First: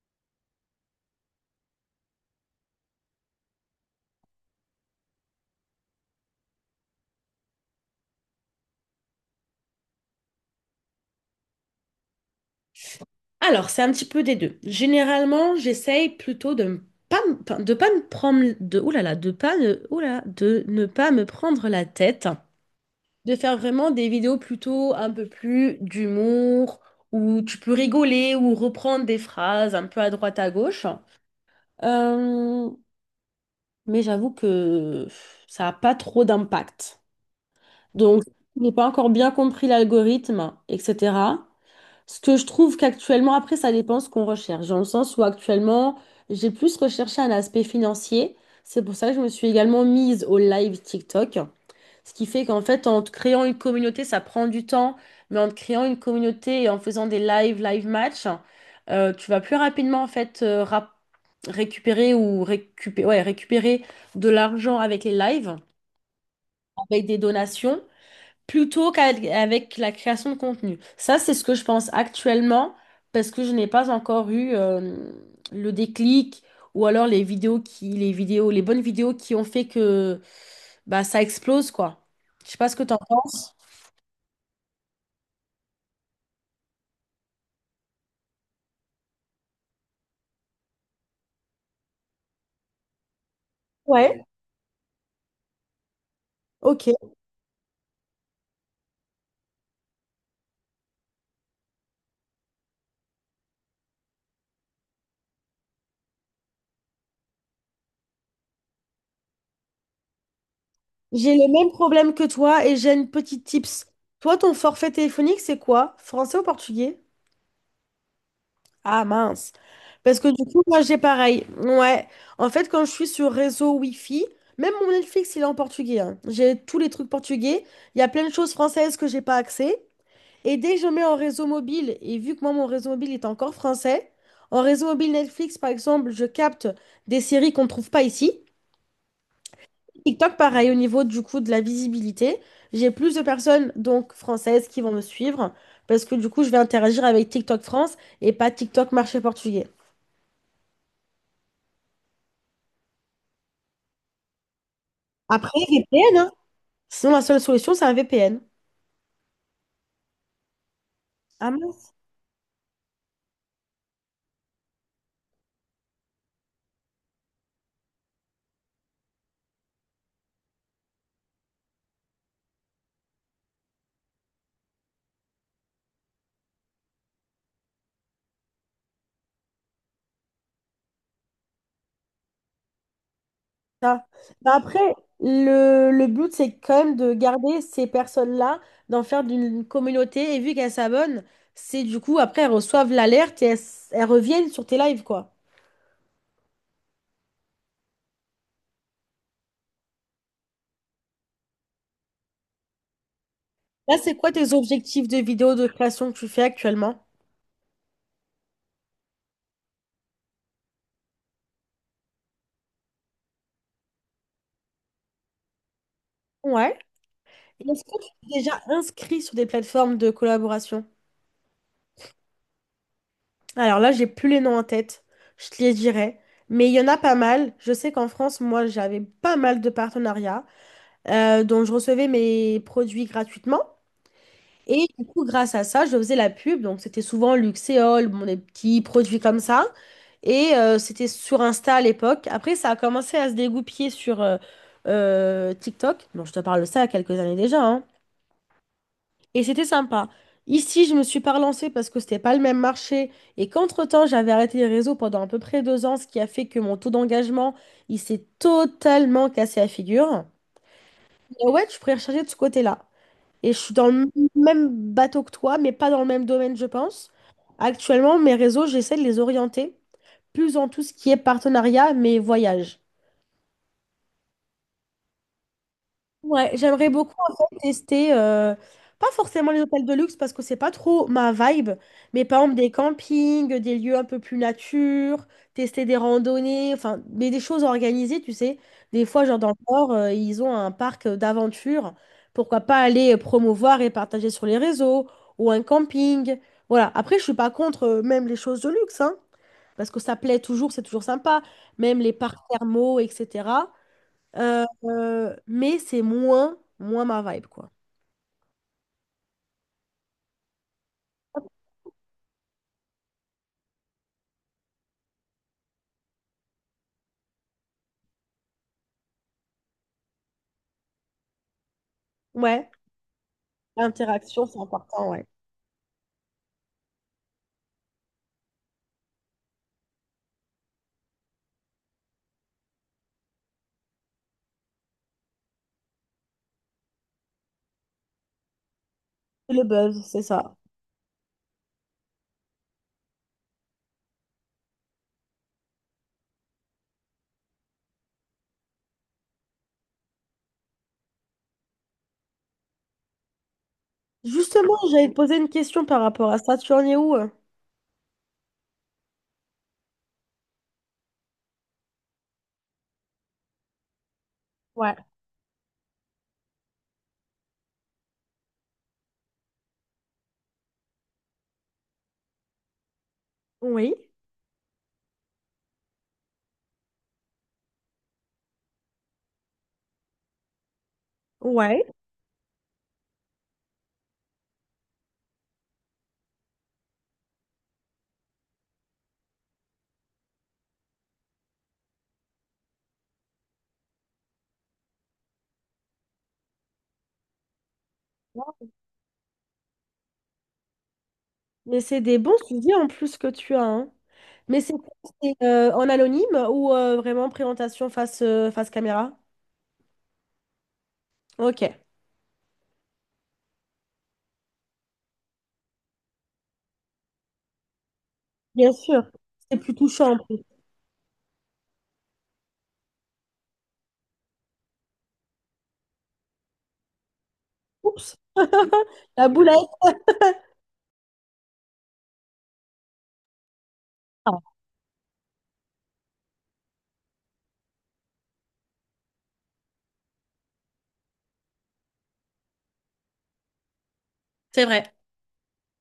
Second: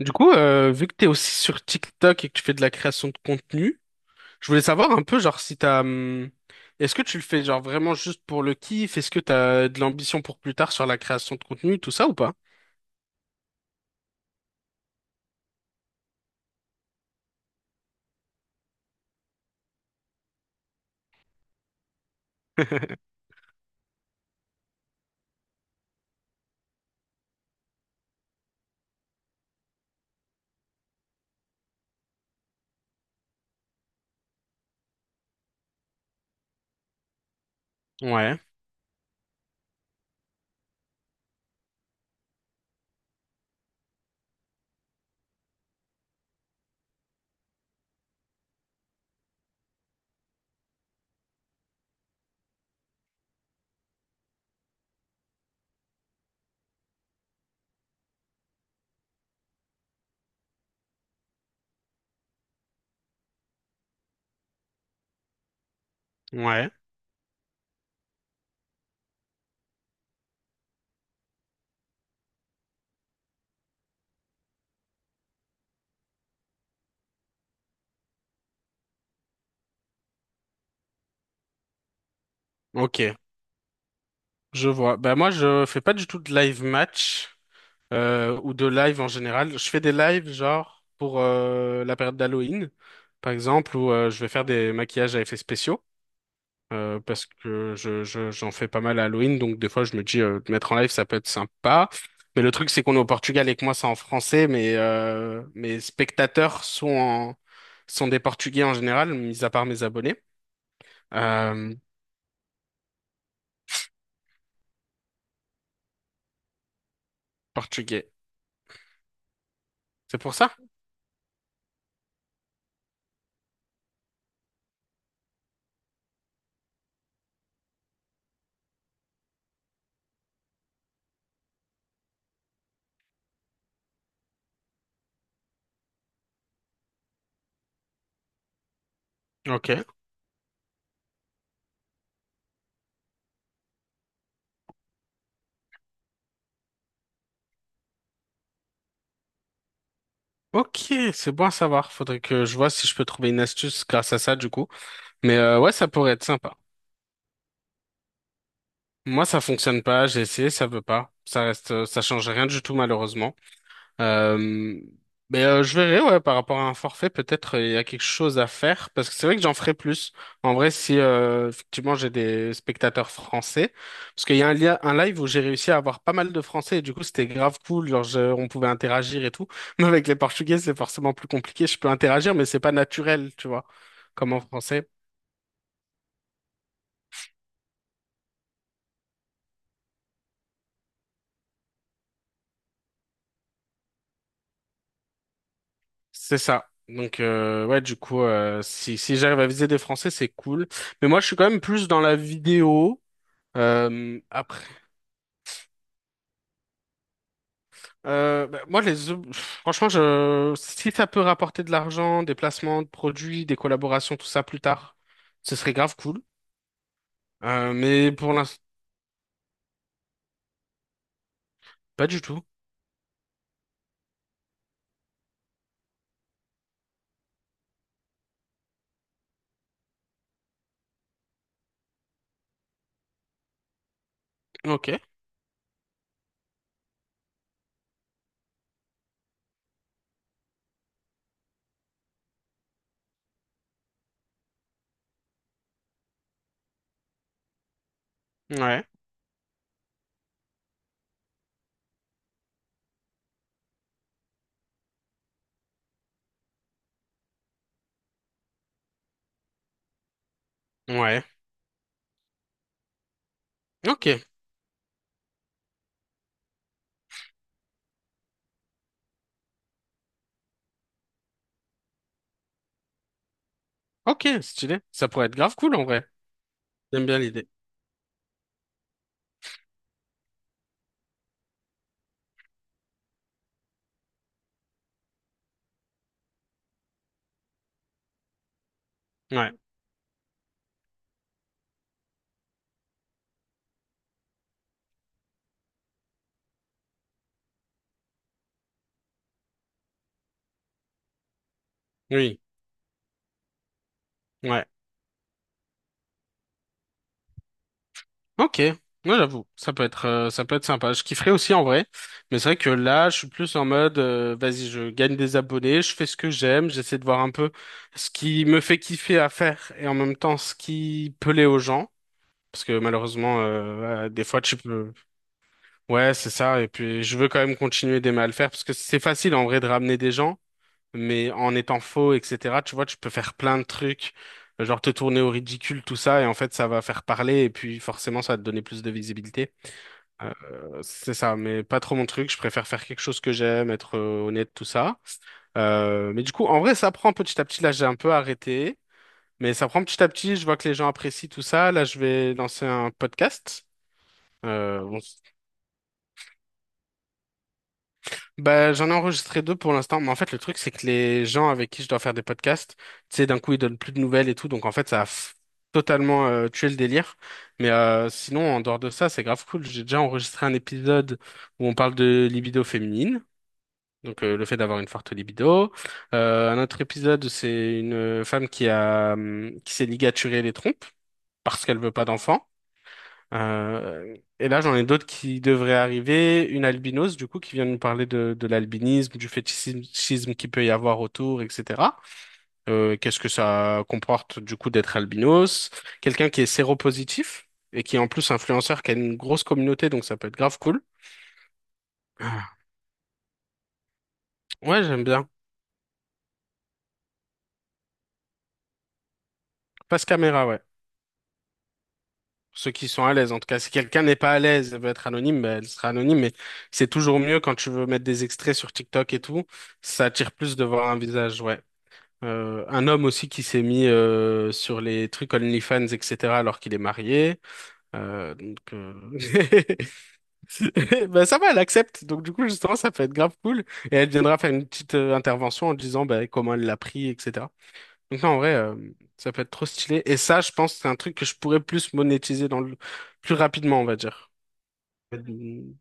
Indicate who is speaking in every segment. Speaker 1: Du coup, vu que t'es aussi sur TikTok et que tu fais de la création de contenu, je voulais savoir un peu, genre, si t'as, est-ce que tu le fais genre vraiment juste pour le kiff? Est-ce que t'as de l'ambition pour plus tard sur la création de contenu, tout ça ou pas?
Speaker 2: Alors, c'est un petit peu des deux. Généralement, j'essaye plutôt pas de pas me prendre de, ouh là là, de pas ne- ouh là, de ne pas me prendre la tête, de faire vraiment des vidéos plutôt un peu plus d'humour, où tu peux rigoler ou reprendre des phrases un peu à droite à gauche. Euh, mais j'avoue que ça n'a pas trop d'impact. Donc,
Speaker 1: Ouais,
Speaker 2: je n'ai pas encore bien compris l'algorithme, etc. Ce que je trouve qu'actuellement, après, ça dépend ce qu'on recherche, dans le sens où actuellement, j'ai plus recherché un aspect financier. C'est pour ça que je me suis également mise au live TikTok. Ce qui fait qu'en fait, en te créant une communauté, ça prend du temps, mais en te créant une communauté et en faisant des live match, tu vas plus rapidement en fait récupérer ouais, récupérer de l'argent avec les lives,
Speaker 1: ouais,
Speaker 2: avec des donations plutôt qu'avec la création de contenu. Ça, c'est ce que je pense actuellement parce que je n'ai pas encore eu le déclic ou alors les bonnes vidéos qui ont fait que bah, ça explose, quoi. Je sais pas ce que t'en
Speaker 1: ok,
Speaker 2: penses.
Speaker 1: je vois. Bah moi, je fais pas du tout de live match ou de live en général. Je fais des lives genre pour la période d'Halloween, par exemple, où je
Speaker 2: Ouais,
Speaker 1: vais faire des maquillages à effets spéciaux. euh,
Speaker 2: ok.
Speaker 1: parce que j'en fais pas mal à Halloween, donc des fois je me dis de mettre en live ça peut être sympa. Mais le truc c'est qu'on est au Portugal et que moi c'est en français, mais mes spectateurs sont des Portugais en général, mis à part mes abonnés.
Speaker 2: J'ai le même
Speaker 1: Euh,
Speaker 2: problème que toi et j'ai une petite tips. Toi, ton forfait téléphonique, c'est quoi? Français ou portugais?
Speaker 1: Portugais.
Speaker 2: Ah mince.
Speaker 1: C'est
Speaker 2: Parce que
Speaker 1: pour
Speaker 2: du
Speaker 1: ça?
Speaker 2: coup, moi j'ai pareil. Ouais. En fait, quand je suis sur réseau Wi-Fi, même mon Netflix, il est en portugais, hein. J'ai tous les trucs portugais. Il y a plein de choses françaises que j'ai pas accès. Et dès que je mets en réseau mobile, et vu que moi mon réseau mobile est encore français, en réseau mobile Netflix, par exemple, je capte des séries qu'on ne trouve pas ici.
Speaker 1: Ok.
Speaker 2: TikTok, pareil, au niveau du coup de la visibilité, j'ai plus de personnes donc françaises qui vont me suivre. Parce que du coup, je vais interagir avec TikTok France et pas TikTok marché portugais.
Speaker 1: Ok, c'est bon à savoir. Faudrait que je vois si je peux trouver une astuce grâce à ça du coup. Mais
Speaker 2: Après,
Speaker 1: ouais, ça pourrait
Speaker 2: VPN,
Speaker 1: être
Speaker 2: hein.
Speaker 1: sympa.
Speaker 2: Sinon, la seule solution, c'est un VPN.
Speaker 1: Moi, ça fonctionne pas, j'ai essayé, ça veut pas. Ça
Speaker 2: Ah
Speaker 1: reste,
Speaker 2: mince,
Speaker 1: ça change rien du tout malheureusement. Euh, mais je verrai, ouais, par rapport à un forfait, peut-être il y a quelque chose à faire, parce que c'est vrai que j'en ferai plus. En vrai, si effectivement j'ai des spectateurs français, parce qu'il y a un live où j'ai réussi à avoir pas mal de français, et du coup c'était grave cool, genre on pouvait interagir et tout. Mais avec les portugais, c'est forcément plus compliqué, je peux interagir, mais c'est pas naturel, tu vois,
Speaker 2: ça.
Speaker 1: comme en
Speaker 2: Bah, après,
Speaker 1: français.
Speaker 2: le but, c'est quand même de garder ces personnes-là, d'en faire d'une communauté. Et vu qu'elles s'abonnent, c'est du coup, après, elles reçoivent l'alerte et elles, elles reviennent sur tes lives, quoi.
Speaker 1: C'est ça. Donc ouais, du coup, si j'arrive à viser des français, c'est cool. Mais moi, je suis quand même plus dans la vidéo.
Speaker 2: Là, c'est
Speaker 1: Euh,
Speaker 2: quoi tes objectifs de vidéos de création que tu fais actuellement?
Speaker 1: bah, moi, franchement, si ça peut rapporter de l'argent, des placements de produits, des collaborations, tout ça plus tard, ce serait grave cool.
Speaker 2: Ouais. Et
Speaker 1: Euh,
Speaker 2: est-ce que tu
Speaker 1: mais pour
Speaker 2: es déjà
Speaker 1: l'instant,
Speaker 2: inscrit sur des plateformes de collaboration?
Speaker 1: pas du tout.
Speaker 2: Alors là, j'ai plus les noms en tête, je te les dirai. Mais il y en a pas mal. Je sais qu'en France, moi, j'avais pas mal de partenariats dont je recevais mes produits gratuitement. Et
Speaker 1: Ok.
Speaker 2: du coup, grâce à ça, je faisais la pub. Donc, c'était souvent Luxéol, bon, des petits produits comme ça. Et c'était sur Insta à l'époque. Après, ça a commencé à se dégoupiller sur TikTok. Bon, je te parle de ça il y a quelques années déjà, hein.
Speaker 1: Ouais.
Speaker 2: Et c'était sympa. Ici, je me suis pas relancée parce que c'était pas le même marché et qu'entre-temps, j'avais arrêté les réseaux pendant à peu près 2 ans, ce qui a fait que mon taux d'engagement, il s'est totalement cassé la figure.
Speaker 1: Ouais.
Speaker 2: Mais ouais, je pourrais recharger de ce côté-là. Et je suis dans le
Speaker 1: Ok.
Speaker 2: même bateau que toi, mais pas dans le même domaine, je pense. Actuellement, mes réseaux, j'essaie de les orienter plus en tout ce qui est partenariat, mais voyage.
Speaker 1: Ok. Stylé. Ça pourrait être grave cool en vrai.
Speaker 2: Ouais, j'aimerais
Speaker 1: J'aime
Speaker 2: beaucoup
Speaker 1: bien
Speaker 2: en
Speaker 1: l'idée.
Speaker 2: fait tester, pas forcément les hôtels de luxe parce que c'est pas trop ma vibe, mais par exemple des campings, des lieux un peu plus nature, tester des randonnées, enfin, mais des choses organisées, tu sais. Des fois, genre dans
Speaker 1: Ouais.
Speaker 2: le Nord, ils ont un parc d'aventure, pourquoi pas aller promouvoir et partager sur les réseaux, ou un camping. Voilà, après, je suis pas contre même les choses de luxe, hein, parce que ça plaît toujours, c'est toujours sympa, même les parcs
Speaker 1: Oui.
Speaker 2: thermaux, etc.
Speaker 1: Ouais.
Speaker 2: Mais c'est moins, moins ma vibe, quoi.
Speaker 1: Ok, moi j'avoue, ça peut être sympa. Je kifferais aussi en vrai, mais c'est vrai que là, je suis plus en mode vas-y, je gagne des abonnés, je fais ce que j'aime, j'essaie de voir un peu ce qui me fait kiffer à faire et en même temps ce qui plaît aux gens. Parce
Speaker 2: Ouais,
Speaker 1: que malheureusement, des fois,
Speaker 2: l'interaction,
Speaker 1: tu
Speaker 2: c'est
Speaker 1: peux...
Speaker 2: important, ouais.
Speaker 1: Ouais, c'est ça. Et puis, je veux quand même continuer d'aimer à le faire parce que c'est facile en vrai de ramener des gens, mais en étant faux, etc., tu vois, tu peux faire plein de trucs, genre te tourner au ridicule, tout ça, et en fait, ça va faire parler et puis forcément, ça va te donner plus de visibilité.
Speaker 2: C'est le buzz, c'est ça.
Speaker 1: C'est ça, mais pas trop mon truc. Je préfère faire quelque chose que j'aime, être honnête, tout ça. Mais du coup, en vrai, ça prend petit à petit. Là, j'ai un peu arrêté, mais ça prend petit à petit. Je vois que les gens apprécient tout ça. Là, je vais lancer un podcast.
Speaker 2: Justement,
Speaker 1: Bon,
Speaker 2: j'allais te poser une question par rapport à ça. Tu en es où?
Speaker 1: bah, j'en ai enregistré deux pour l'instant, mais en fait, le truc, c'est que les gens avec qui je dois faire des podcasts, tu sais, d'un coup, ils donnent plus de nouvelles et tout, donc en fait,
Speaker 2: Ouais.
Speaker 1: totalement tué le délire. Mais sinon, en dehors de ça, c'est grave cool. J'ai déjà enregistré un épisode où on parle de libido féminine.
Speaker 2: Oui,
Speaker 1: Donc le fait d'avoir une forte libido. Un autre épisode, c'est une femme qui s'est ligaturée les trompes parce qu'elle
Speaker 2: ouais.
Speaker 1: veut pas d'enfant. Et là, j'en ai d'autres qui devraient arriver. Une albinos, du coup, qui vient nous parler de l'albinisme, du fétichisme qu'il peut y avoir autour, etc. Qu'est-ce que ça comporte, du coup, d'être albinos? Quelqu'un qui est séropositif et qui est en plus influenceur, qui a une grosse communauté, donc ça peut être grave cool.
Speaker 2: Mais c'est des bons
Speaker 1: Ah,
Speaker 2: sujets en plus que tu as, hein. Mais c'est
Speaker 1: ouais,
Speaker 2: quoi,
Speaker 1: j'aime bien.
Speaker 2: en anonyme ou vraiment présentation face, face caméra?
Speaker 1: Passe caméra, ouais.
Speaker 2: Ok.
Speaker 1: Ceux qui sont à l'aise. En tout cas, si quelqu'un n'est pas à l'aise, elle veut être anonyme, ben, elle sera anonyme. Mais c'est toujours mieux quand tu veux mettre des extraits
Speaker 2: Bien
Speaker 1: sur
Speaker 2: sûr.
Speaker 1: TikTok et tout.
Speaker 2: C'est plus
Speaker 1: Ça
Speaker 2: touchant.
Speaker 1: attire plus de voir un visage, ouais. Un homme aussi qui s'est mis sur les trucs OnlyFans, etc., alors qu'il est marié.
Speaker 2: Oups.
Speaker 1: Donc,
Speaker 2: La boulette.
Speaker 1: ben, ça va, elle accepte. Donc, du coup, justement, ça peut être grave cool. Et elle viendra faire une petite intervention en disant ben, comment elle l'a pris, etc. Donc non, en vrai, ça peut être trop stylé. Et ça, je pense que c'est un truc que je pourrais plus monétiser plus rapidement, on va dire.
Speaker 2: C'est vrai.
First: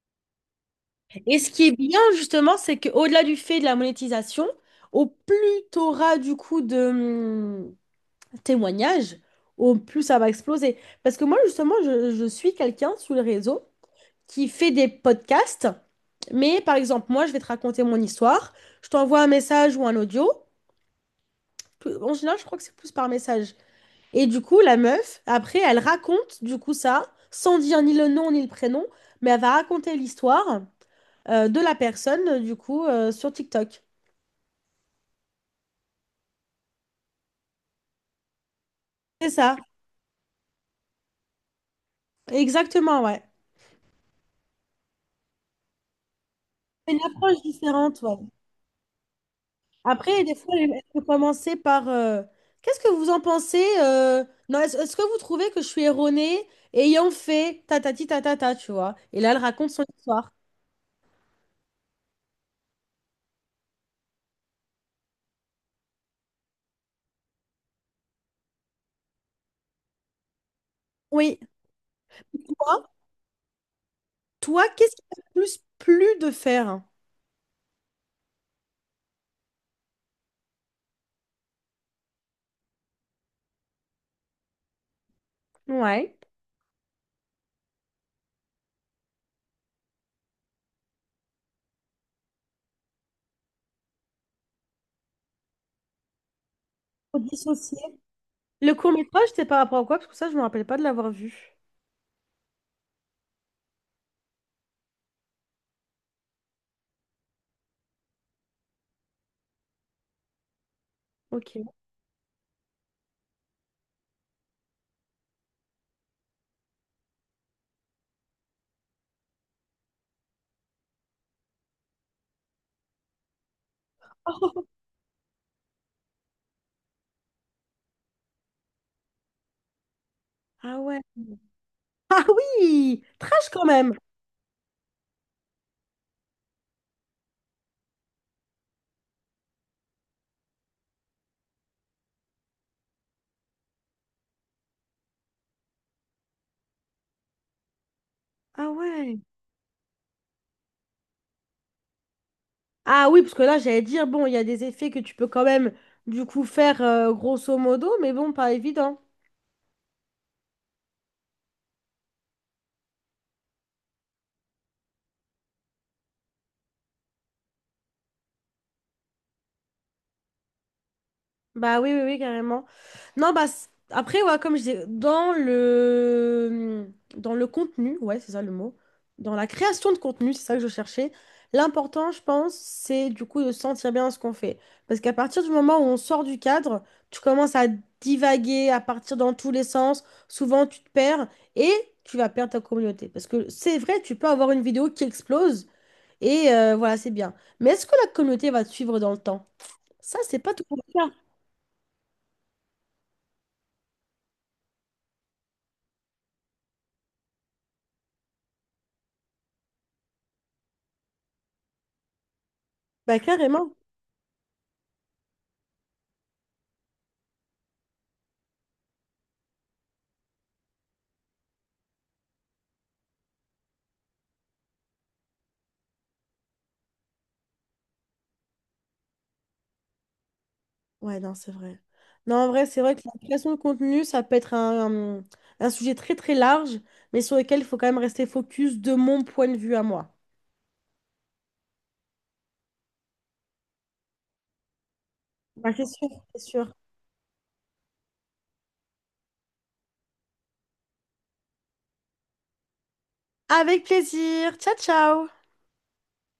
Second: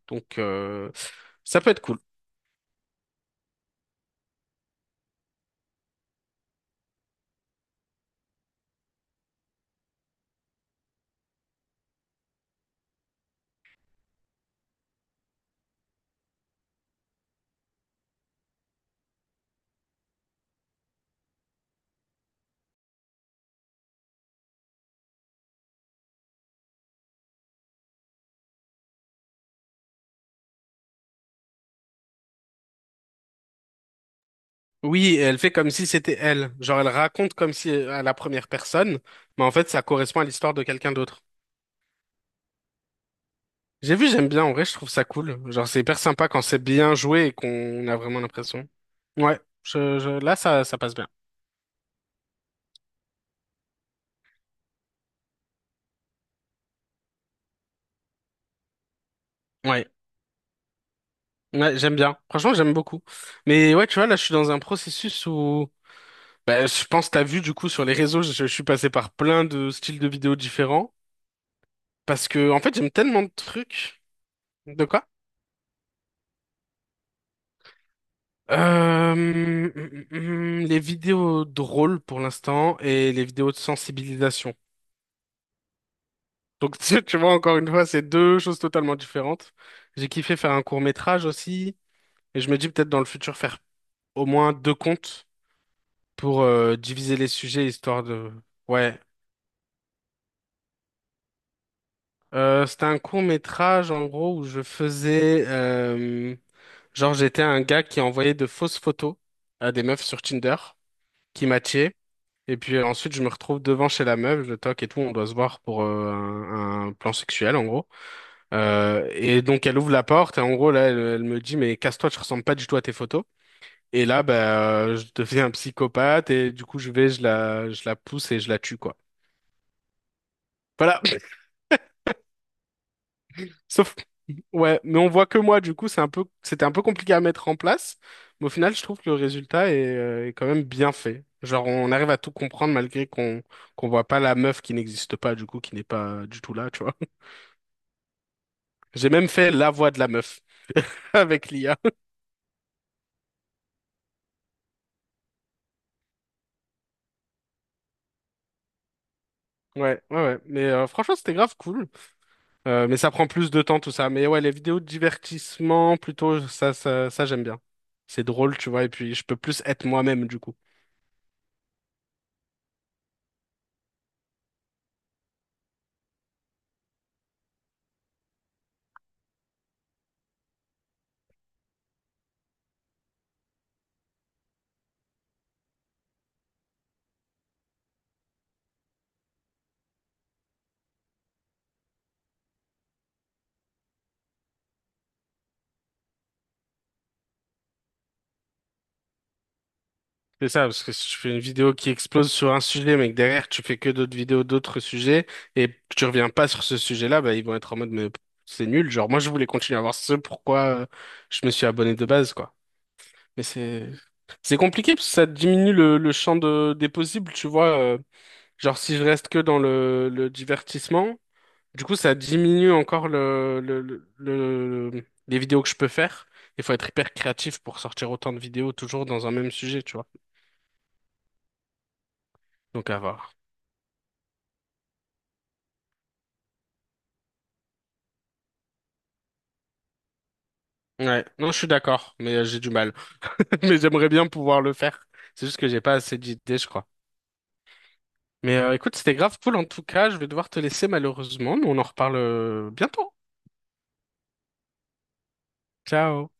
Speaker 1: Donc,
Speaker 2: Et ce
Speaker 1: ça
Speaker 2: qui
Speaker 1: peut
Speaker 2: est
Speaker 1: être
Speaker 2: bien,
Speaker 1: cool.
Speaker 2: justement, c'est qu'au-delà du fait de la monétisation, au plus t'auras du coup de témoignages, au plus ça va exploser. Parce que moi, justement, je suis quelqu'un sur les réseaux qui fait des podcasts, mais par exemple, moi, je vais te raconter mon histoire, je t'envoie un message ou un audio. En général, je crois que c'est plus par message. Et du coup, la meuf, après, elle raconte du coup ça, sans dire ni le nom ni le prénom, mais elle va raconter l'histoire de la personne, du coup, sur TikTok.
Speaker 1: Oui, et elle fait comme si c'était elle. Genre, elle raconte comme si à la première personne,
Speaker 2: C'est
Speaker 1: mais en
Speaker 2: ça,
Speaker 1: fait, ça correspond à l'histoire de quelqu'un d'autre.
Speaker 2: exactement, ouais.
Speaker 1: J'ai vu, j'aime bien. En vrai, je trouve ça cool. Genre, c'est hyper sympa quand c'est
Speaker 2: C'est
Speaker 1: bien
Speaker 2: une
Speaker 1: joué et
Speaker 2: approche
Speaker 1: qu'on a
Speaker 2: différente, ouais.
Speaker 1: vraiment l'impression. Ouais,
Speaker 2: Après, des
Speaker 1: là,
Speaker 2: fois,
Speaker 1: ça
Speaker 2: elle
Speaker 1: passe
Speaker 2: peut
Speaker 1: bien.
Speaker 2: commencer par Qu'est-ce que vous en pensez Non, est-ce que vous trouvez que je suis erronée ayant fait tatati tatata, tu vois? Et là, elle raconte son
Speaker 1: Ouais,
Speaker 2: histoire.
Speaker 1: ouais, j'aime bien. Franchement, j'aime beaucoup. Mais ouais, tu vois, là, je suis dans un processus où bah, je pense que t'as vu du coup sur les réseaux, je suis passé par plein de styles de vidéos différents
Speaker 2: Oui.
Speaker 1: parce
Speaker 2: Et
Speaker 1: que en fait
Speaker 2: Toi,
Speaker 1: j'aime tellement de trucs.
Speaker 2: toi,
Speaker 1: De
Speaker 2: qu'est-ce qui
Speaker 1: quoi?
Speaker 2: t'a le plus plu de faire?
Speaker 1: Les vidéos drôles pour l'instant et les vidéos de sensibilisation.
Speaker 2: Ouais.
Speaker 1: Donc tu vois encore une fois, c'est deux choses totalement différentes. J'ai kiffé faire un court-métrage aussi et je me dis peut-être dans le futur faire au moins deux comptes pour diviser
Speaker 2: Faut
Speaker 1: les sujets
Speaker 2: dissocier.
Speaker 1: histoire de
Speaker 2: Le
Speaker 1: ouais.
Speaker 2: court-métrage, c'était par rapport à quoi? Parce que ça, je me rappelle pas de l'avoir vu.
Speaker 1: C'était un court-métrage, en gros, où genre, j'étais un gars qui envoyait de fausses photos à des meufs sur Tinder, qui
Speaker 2: Ok.
Speaker 1: matchaient. Et puis ensuite, je me retrouve devant chez la meuf, je toque et tout, on doit se voir pour un plan sexuel, en gros. Et donc, elle ouvre la porte, et en gros, là, elle me dit, mais casse-toi, tu ressembles pas du tout à tes photos. Et là, bah, je deviens un psychopathe, et du coup, je la pousse et je la tue, quoi.
Speaker 2: Ah ouais.
Speaker 1: Voilà.
Speaker 2: Ah oui, trash quand même.
Speaker 1: Sauf, ouais, mais on voit que moi, du coup, c'était un peu compliqué à mettre en place, mais au final, je trouve que le résultat est quand même bien fait. Genre, on arrive à tout comprendre malgré qu'on voit pas la meuf qui n'existe pas, du coup, qui n'est pas du tout là, tu vois.
Speaker 2: Ah
Speaker 1: J'ai
Speaker 2: ouais.
Speaker 1: même fait la voix de la meuf avec l'IA.
Speaker 2: Ah oui, parce que là, j'allais dire, bon, il y a des effets que tu peux quand même, du coup, faire grosso modo, mais bon, pas évident.
Speaker 1: Ouais, ouais, ouais. Mais franchement, c'était grave cool. Mais ça prend plus de temps, tout ça. Mais ouais, les vidéos de divertissement, plutôt, ça, j'aime bien. C'est drôle, tu vois, et puis je peux plus être moi-même, du coup.
Speaker 2: Bah oui, oui, oui, carrément. Non, après, ouais, comme je dis, dans le, contenu, ouais, c'est ça le mot, dans la création de contenu, c'est ça que je cherchais, l'important, je pense, c'est du coup de se sentir bien dans ce qu'on fait. Parce qu'à partir du moment où on sort du cadre, tu commences à divaguer, à partir dans tous les sens, souvent tu te perds et tu vas perdre ta communauté. Parce que c'est vrai, tu peux avoir une vidéo qui explose et voilà, c'est bien. Mais est-ce que la communauté va te suivre dans le temps? Ça, c'est
Speaker 1: C'est
Speaker 2: pas
Speaker 1: ça,
Speaker 2: tout le
Speaker 1: parce que si
Speaker 2: cas.
Speaker 1: tu fais une vidéo qui explose sur un sujet, mais que derrière tu fais que d'autres vidéos d'autres sujets, et que tu reviens pas sur ce sujet-là, bah ils vont être en mode mais c'est nul. Genre moi je voulais continuer à voir ce pourquoi je me suis abonné de base, quoi.
Speaker 2: Bah
Speaker 1: Mais
Speaker 2: carrément.
Speaker 1: c'est compliqué parce que ça diminue le champ des possibles, tu vois. Genre si je reste que dans le divertissement, du coup ça diminue encore les vidéos que je peux faire. Il faut être hyper créatif pour sortir autant de vidéos toujours dans un même sujet, tu vois.
Speaker 2: Ouais, non, c'est vrai. Non, en vrai, c'est
Speaker 1: Donc
Speaker 2: vrai
Speaker 1: à
Speaker 2: que la
Speaker 1: voir.
Speaker 2: création de contenu, ça peut être un sujet très très large, mais sur lequel il faut quand même rester focus de mon point de vue à moi.
Speaker 1: Ouais, non, je suis d'accord, mais j'ai du mal. Mais j'aimerais bien pouvoir le faire. C'est juste que
Speaker 2: Bah,
Speaker 1: j'ai
Speaker 2: c'est
Speaker 1: pas
Speaker 2: sûr,
Speaker 1: assez
Speaker 2: c'est
Speaker 1: d'idées, je
Speaker 2: sûr.
Speaker 1: crois. Mais écoute, c'était grave cool en tout cas. Je vais devoir te laisser malheureusement, mais on en reparle bientôt.
Speaker 2: Avec plaisir. Ciao, ciao!
Speaker 1: Ciao.